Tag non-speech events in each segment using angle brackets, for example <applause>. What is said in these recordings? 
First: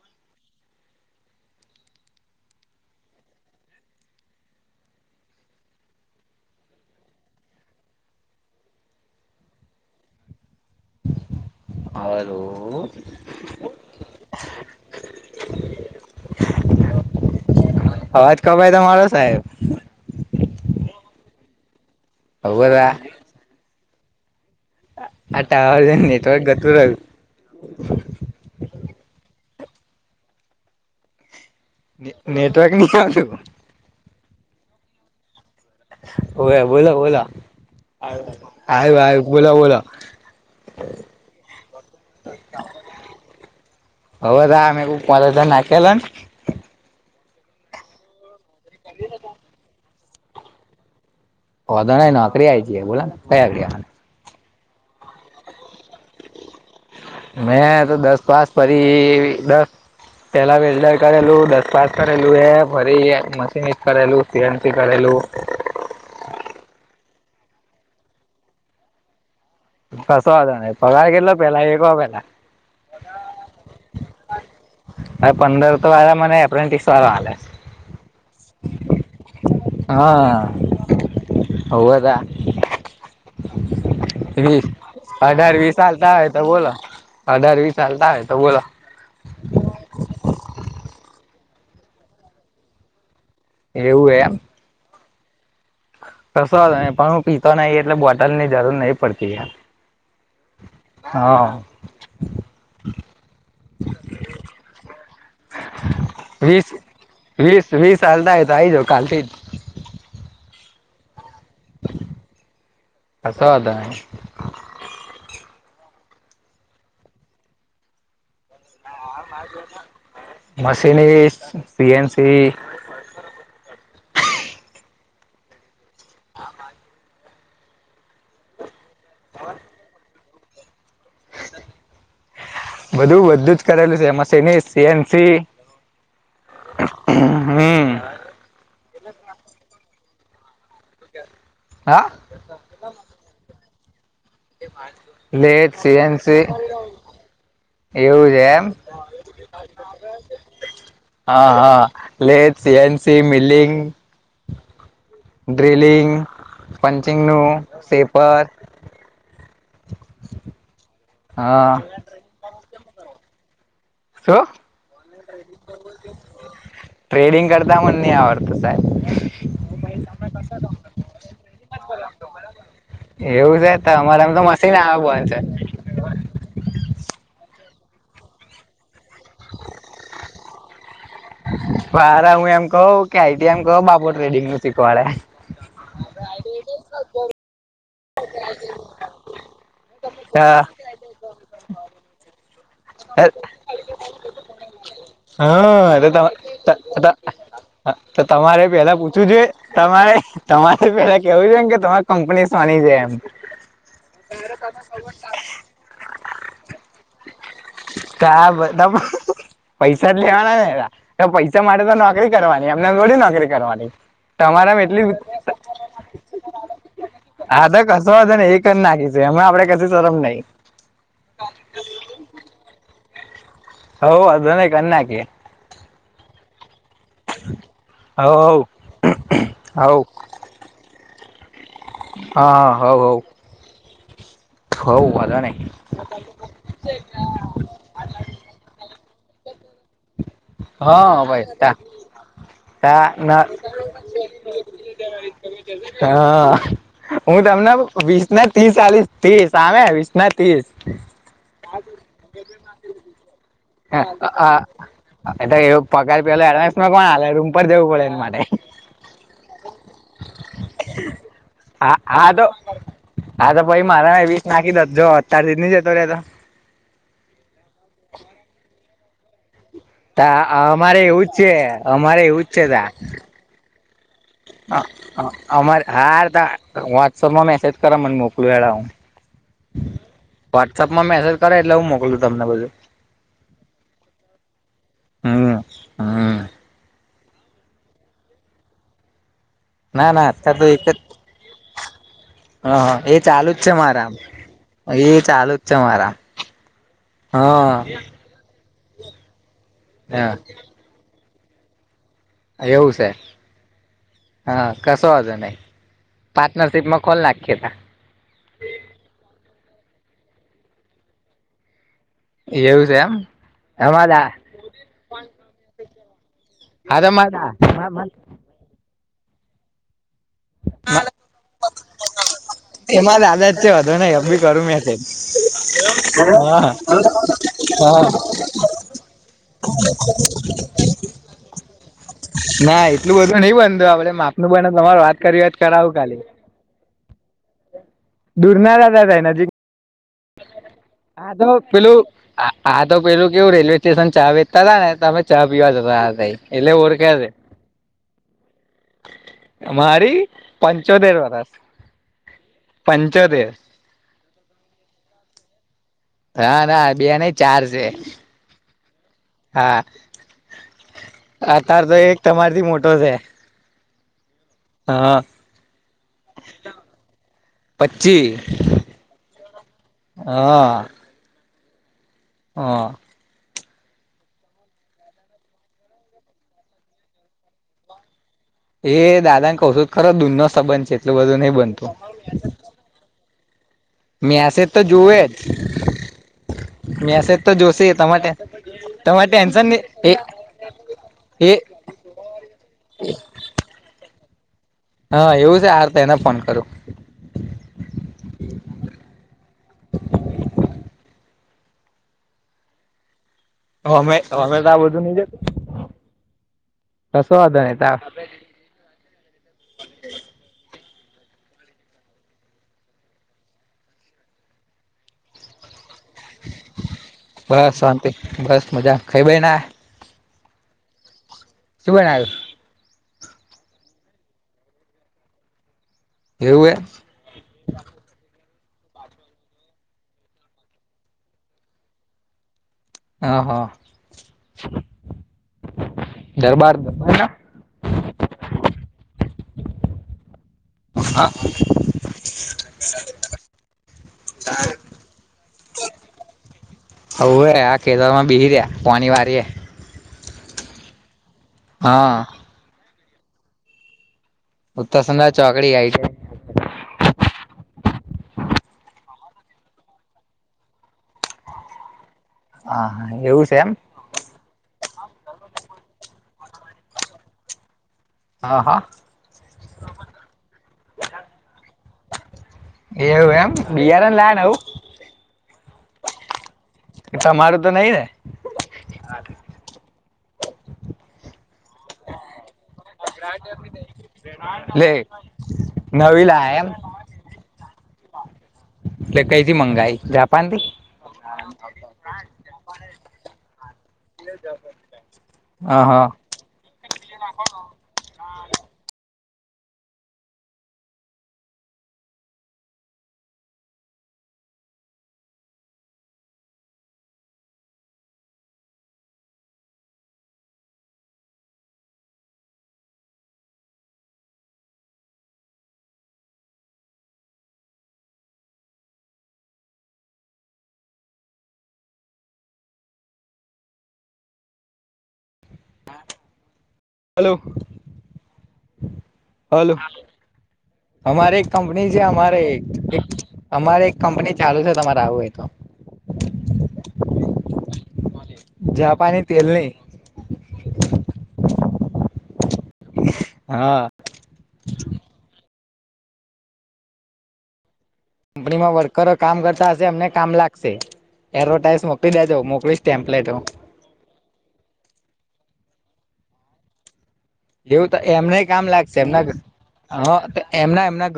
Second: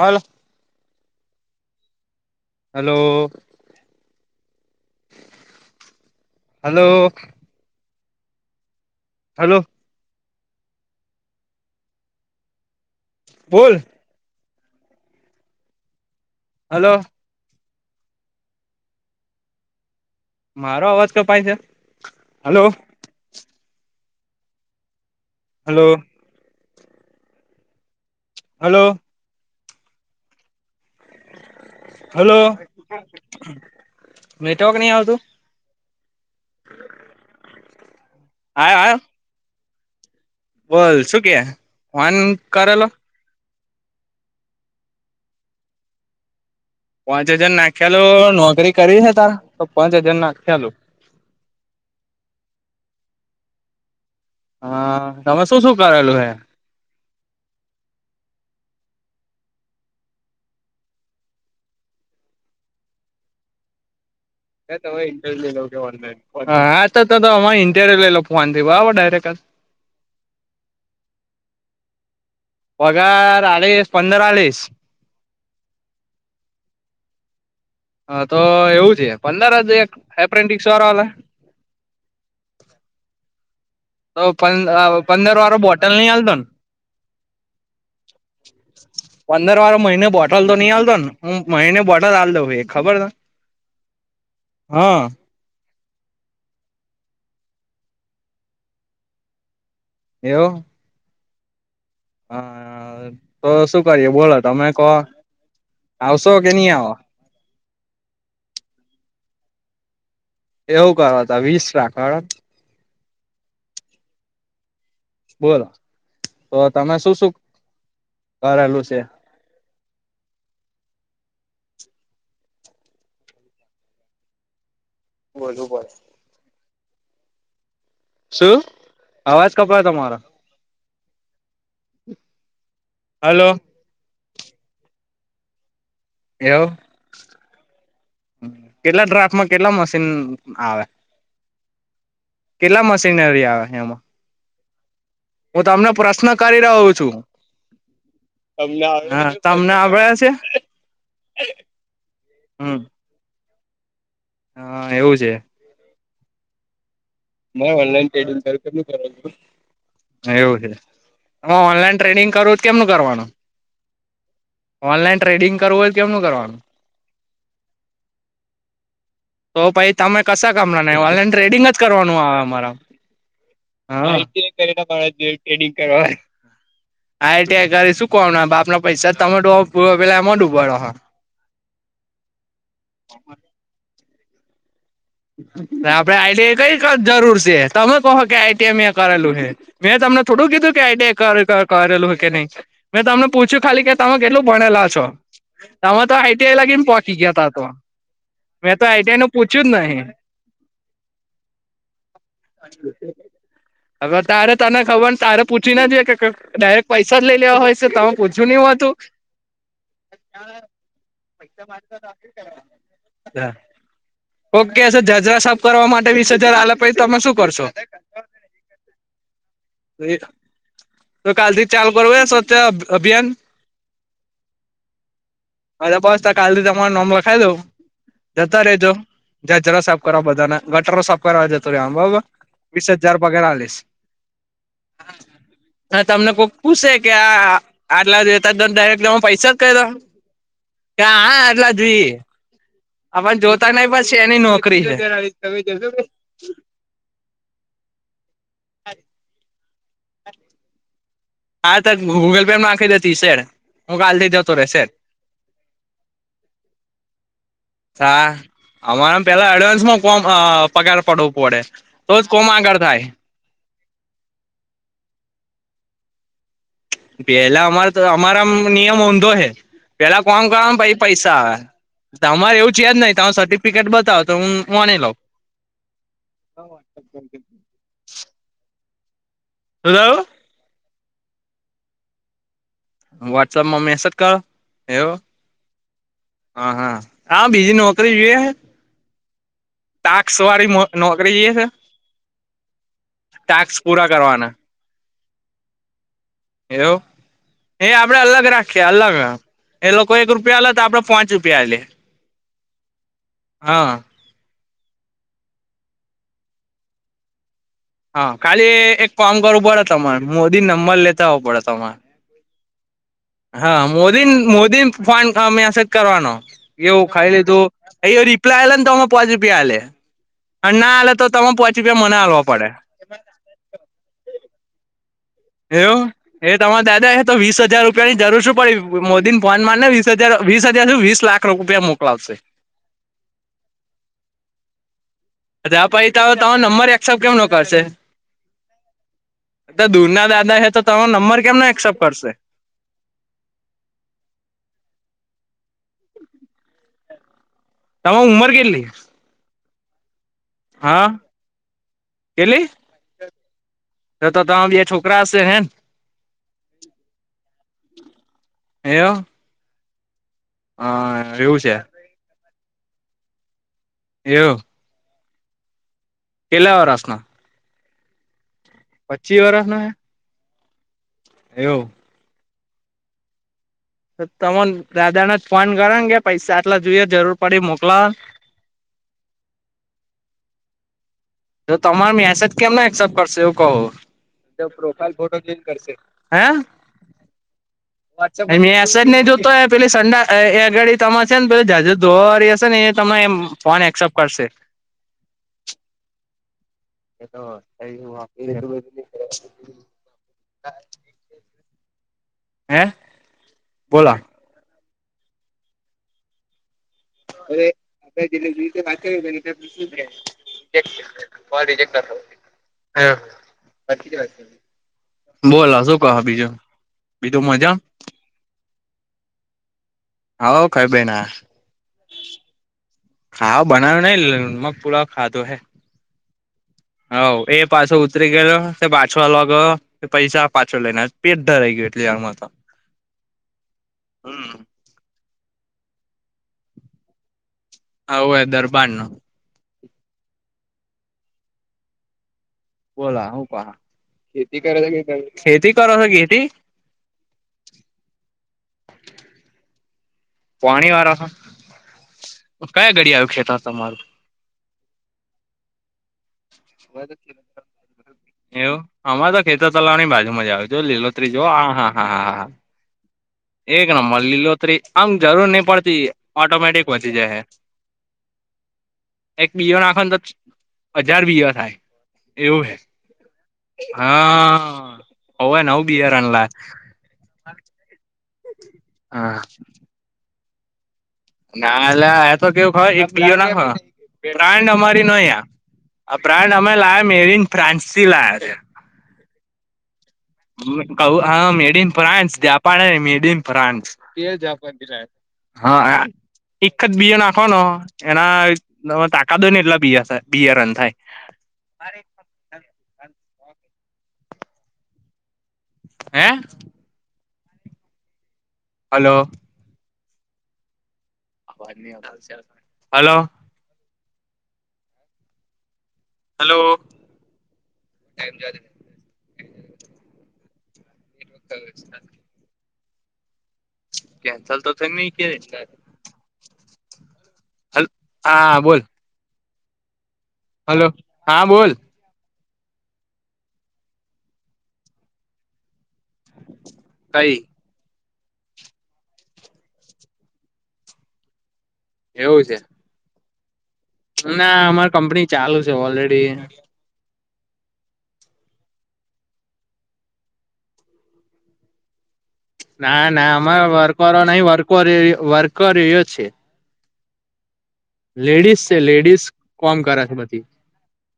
હલ hello hello hello hello બોલ <inaudible> hello અવાજ કપાઈ તમારો સાહેબ મારો અવાજ કપાય છે. હલો હવદા આ હલો ટાવર નેટવર્ક જતુરાયુ- હલો હલો નેટવર્ક નહી આવતું મેટ નહી આવતું. <unintelligible> ઓ બોલો બોલો આયો આયુ આયો આયુ બોલો બોલો બોલ શું કે ફોન ન કરલો હવે દા આમે કો કોંદ દ નાખલાને <unintelligible> પાંચ હજાર નાખી આલુ નોકરી કરી છે તારે તો પાંચ હજાર નાખી આલુ હો તો નઈ નોકરી આવી જએ બોલા ને <unintelligible> હા તમે શું શું કરેલું હે મેં તો દસ પાસ ફરી દસ પેલા વેજડર કરેલું દસ પાસ કરેલું એ ફરી મશીન કરેલું શંત કળલ <unintelligible> હા તો અરે ઇન્ટર લઈ લો ફોનથી બરાબર ડાયરેક્ટ <unintelligible> કસો વાંધો નહીં પગાર કેટલો પેલા એકોપેલા પગાર એલિસ પંદર આલિસે અરે પંદર તો વાળા મને એપ્રેન્ટિક્સ વાળા હાલે હા તો એવું છે પંદર જ એક હપન્ટિકસ વાળા આલે વવેદ <unintelligible> તો પ વીસ પંદર અઢાર વાળો વીસ બોટલ નઈ હાલતા હોય હાલતો તો ને બોલો અઢાર વીસ હાલતા હોય તો બોલો પંદર વારો મહિને બોટલ તો નહી હાલતો ને હું મહિને બોટલ હાલ દઉ ખબરને એવું એમ હા કશો વાંધો નહિ હું પીતો નહી એટલે બોટલ ની જરૂર નહી પડતી યાર એવું હા હા તો શું કરીએ બોલો તમે કહો આવશો કે નહી વીસ આવો. વીસ વીસ હાલતા અઈ તો આઈ જવો કાલથી જ <unintelligible> એવું કરો તો વીસ રાખો હેંડ હસો હતા એમ <unintelligible> બોલો, તો તમે શું શું કરેલું છે? મશીનરી, સી એન સી બોલવું પડે હા, પાચ <inaudible> શું? અવાજ કપાય તમારો બધું હલો બધ્ધું જ કરેલું છે, એમાં સેને સી એન સી એવું, કેટલા ડ્રાફ્ટમાં કેટલા મશીન આવે? હા, કેટલા મશીનરી આવે એમાં? તે પાંચ દસ <inaudible> હું તમને પ્રશ્ન કરી રહ્યો છું. એવું છે. એમ તમને આવડે છે, હ, તમને આવડે છે. <unintelligible> હા, હા, સી હમ એન સી મિલિંગ હા, એવું છે. ડ્રલિંગ, પંચિંગનું, સેપર. એવું છે, આમાં હા ઓનલાઈન ટ્રેડિંગ કરવું ત કેમનું કરવાનું? શું ઓનલાઈન ટ્રેડિંગ કરવું ઓય કેમનું કરવાનું? ની આવડતું સાહેબ. તો ભાઈ તમે કશા કામના નઇ ઓનલાઈન ટ્રેડિંગ જ કરવાનું. હ, મારા એવું છે તો હ અમારે એમ તો જેવતી પેલી મશીન ત આવે પડે બંધ જીવતી. છે ટેડિગ કરવા આય, હા એતે અગર શું કોમના બાપનુ. પૈસા તમે તો પૂરો પેલા એમહો ડુંબાડો હો. હારા હું એમ કઉ કે આઈ ટી આઇ માં કયો બાપો ટ્રેડિંગનું શીખવાડે. ના આપડે આઈ ટી આઈ કઈક જરૂર શે તમે કહો કે આઈ ટી આઈ મે કરેલું હે. મેં તમને થોડું કીધું કે આઈ ટી આઈ કર કર કરેલું કે નહી, મેં તમને પૂછ્યું ખાલી કે તમે કેટલું ભણેલા છો, તમે તો હા આઈ ટી આઈ લગીન પોચી ગીયા તા તો. તો તમારે મેં તો પેલા આઈ ટી આઈ પૂછવું નું જોઈએ પૂછ્યું જ નહી. તમારે તમારે પેલા કેવું જોયે ને કે તમારે કંપની સાની છે એમ. હવે તારે તને ખબરને તારે પૂછીને જે કે ક ક ડાયરેક્ટ પૈસા જ લે લેવા હોય. છે તમે કા પૂછ્યું નહી બતમ. હોતું પૈસા જ લેવાના અલા તો પૈસા માટે તો નોકરી કરવાની એમને એમ થોડી નોકરી કરવાની. ઓકે, તમારામાં એટલી જાજારા સાફ કરવા માટે વીસ હજાર આલે પહી તમે શું કરશો? કર નાખીશું એમા આપણે કશું શરમ નઈ. તો કાલથી ચાલું કરવું હે સ્વચ્છતા અભ અભિયાન હવ વાંધો નઈ કરી નાખીએ હાલ પાચ ટકા કાલથી તમારું નોમ લખાવી દઉ. હવ જતા રેજો જાજારા હવ સાફ હવ કરવા બધાના ગટરો સાફ કરવા જતું રેવાનું, બરોબર હા વીસ હવ હજાર હવ પગાર હાલીસ હવ વાંધો નઈ હ, તમને કોક પૂશે કે આ. આટલા જોઈતા ત ડાયરેક્ટ તમે પૈસા જ કહી દો કે હા, ભાઈ તા આટલા જોઈએ. તા હ, ન પણ જોતા નઈ બસ સેની નોકરી હે. હ, હું તમને વીસના તીસ હાલીસ તીસ આવે વીસના તીસ હા, તો ગૂગલ પે માં નાખી દે તીસ સે. આ અ આ અ એ તો એવું પગાર પેલા એડવાન્સમાં કોણ હાલે રૂમ પર જવું પડે એન માટે અમારેમાં પેલા એડવાન્સમાં કોમ અ પગાર પડવો પડે હા તોજ હા તો કોમા આગળ થાય. હા, તો પહી મારામાં વીસ નાખી દેત જો તારી રીત ની જતો વેલા. પેલા અમારે તો, અમારામાં નિયમ ઊંધો હે. પેલા તા ફોન કરવા પઈ અમારે એવું જ પૈસા છે આવે અમારે તમારે એવું છે, જ નઈ તમે સર્ટિફિકેટ બતાવો. તો હું હા માની લઉં હા અમારે હારતા વોટ્સઅપમાં મેસેજ કરો મને મોકલું એ લાહું. હલો. વોટ્સપમાં મેસેજ કરો એટલે હું મોકલું તમને બધું. વોટસઅપ માં મેસેજ કરો એવું, હમ હમ હા હા. હા બિજી નોકરી જો હે. ના, ના અતાર તો એક જ. નોકરી જોઈએ છે હ હ એ ચાલુજ છે, ટાસ્ક પૂરા મારા કરવાના એ ચાલુજ છે મારા એવું હા એ આપડે અલગ રાખી. કે અલગ હ એ લોકો એક રૂપિયા આલે તો આપડે પાંચ રૂપિયા આલીયે. એવું છે. હા, કશો વાંધો નહીં પાર્ટનરશિપમાં ખોલ નાખી, તા. હા, ખાલી એક કામ કરવું પડે તમારે મોદી નંબર લેતા આવો પડે તમારે. એવું છે, એમ. હા એમાં મોદી દા મોદી ફોન કા મેસેજ કરવાનો હા એવું તો ખાઈ મારા લીધું. પ્લાને તો પોચ રુપિયા આલે અનેના આલે તો તમે પોચ રુપિયા મને હાલવા પડે. એમાં આદત છે, વાંધોને એમ ભી કરું મેંસેજ. એવું એ તમાર દાદા એતો વીસ હજાર હા રૂપિયાની જરૂર શું પડીયુ. મોદી ન ફોન મારન વીસહજાર, વીસહજાર હુ વીસલાખ રૂપિયા મોકલાવશે. ના, એટલું બધું નઈ બનતું આપડે માપનું બને તમારે વાત કરી વાત કરાવું જાપાઈ ખાલી ત્રણ-ત્રણ નંબર એકક્સઅપ કેમ નોકરશે. દુરના દાદા થાય નજીક તે દૂરના દાદા હે, તો તમારો નંબર કેમનો એક્સેપ્ટ કરશે. આતો પેલું કેવું રેલવે- સ્ટેશન ચા વેચતા તા, ને તમે ચા પીવા જતા તઈ એટલે ઓરખે છે. તમાર ઉંમર કેટલી? અમારી હા પંચોતેર વરસ કેટલી પંચોતેર. તો તો તમાર બે છોકરા હશે, હેન. નાના બે નહીં ચાર છે, એવ હા. હા અ એવું છે તારતો એક તમારથી મોટો છે. એવું. હા. કેટલા વરસનો. પચ્ચી. પચ્ચી વરહ નો હે, એવું. હા. તો તમોન દાદાન જ ફોન કરોન કે પૈસા આટલા જોઈએ, જરૂર પડી મોકલાવોન. એ દાદાન કહું સુત ખરો દૂરનો સંબંધ છે, એટલું બધું નહીં તો તમાર મેસેજ કેમનો એક્સેપ્ટ કરશે એવું કવું. તો મેસેજ પ્રોફાઈલ જોવે ફોટો ક્લીન કરશે હે. જ મેસેજ તો જોશે તમારે મેસજ નહીં તમારે જોતો ટેન્શન હોય નહી પેલી સંડા એ એગાડી તમાર છેન એ પેલું જાજુ ધોવાવાળી હશે નએ તમને એમ ફોન એક્સેપ્ટ કરશે. હા એવું છે, હારતો એને ફોન કરું. એ તો <unintelligible> હે. બોલો અમે અમે તોઆ બધું નઈ જતું કસો વાધો નઇ તો આપ પેલી વીસી બાકી રઈ જઈ નઈતર <unintelligible> કોલ રિજેક્ટ કર. હ બોલા શું કહા બીજું બીજું બસ મજામ. શાંતિ બસ મજા ખાઈબઈના હઉ ખઈબઈ ન આયા. શુ બનાયું. ખાવા બનાયુ નહી મગ પુલાવ ખાધો હે. એવુંહે. હઉ એ પાસો ઉતરી ગેલો તે પાછો આલવા ગયેલો. તે પૈસા પાછો લઈન આયો પેટ ધરઈ ગયું એટલી વારમાં તો. હ હા હમ દરબાર દરબના. અઉવે એ દરબાર ન. હા. બોલા હું કોહો ખેતી કરો હો કી <unintelligible> ખેતી કરો હો ખેતી. હોવે આ ખેતર માં બેહી રયા પોની વારી એ. પોણી વારો હો. હા. કયા ગડી આવ્યું ખેતર તમારું? ઉત્તરસંધા ચોકડી આઈ જાય. <unintelligible> એવું અમાર તો ખેતર તલાવની બાજુ મજા આયુ જો લીલોત્રી જો હા હા હા હા હા હા. હા હા એવું છે એમ એક નંબર લીલોત્રી આમ જરૂર નહી પડતી ઓટોમેટિક વધી જાય હ. હા એક બિયો નાખો તો હજાર બીયો થાય એવું હે એવ એમ? બિયારણ લાયા નવું હા હવે નવ બીયારનલા એટલે તમારું તો નહી ને? હા ના લ એ તો કેવું હ એક બીજો ના હ પ્રાંડ લે અમારી ન આ નવી પ્રાંડ લાયા એમ અમે લ મેરીન ફ્રાન્સ થી લાયા. એટલે કઈથી મંગાઈ જાપાન થી? ક હા made in France Japan made in France Japan થી લાયા હ હ હા. એક જ બિયો નાખવનો એના તાકાત હોય ને એટલા બ બયા રન થાય અરે હે? Hello hello. હલો <unintelligible> <unintelligible> હલો હલ્ હા બોલ હલો હલો હમારે હા એક બોલ કંપની અમારે અમારે એક કંપની ચાલુ છે તમારે આવું એ તો કઈ? જાપાની તેલની એવું છે? હા ના અમાર કંપની ચાલુ છે ઓલરેડી કંપનીમાં વર્કરો કામ કરતા હશે એમને કામ લાગશે એડવર્ટાઈઝ મોકલી દેજો મો ના ના અમારે વર્ક નહી વક વર્ક રહ્યો છે. એવું તો એમને લેડીઝ કામ છે લાગશે એમના લેડીઝ કોમ કરે છે હ બધી એમના એમના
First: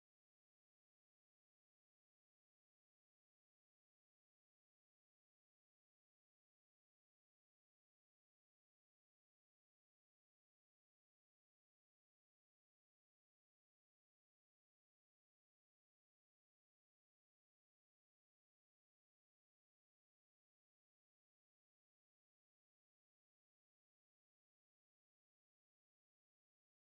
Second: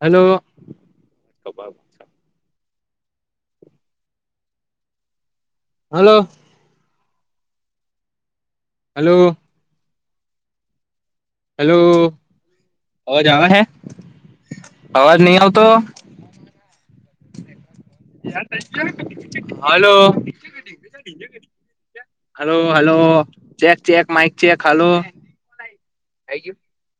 હેલો હાલો હલો હેલો અવાજ આવે હૈ? અવાજ નહી આવતો? Hello hello hello check check mic check hello જ <unintelligible>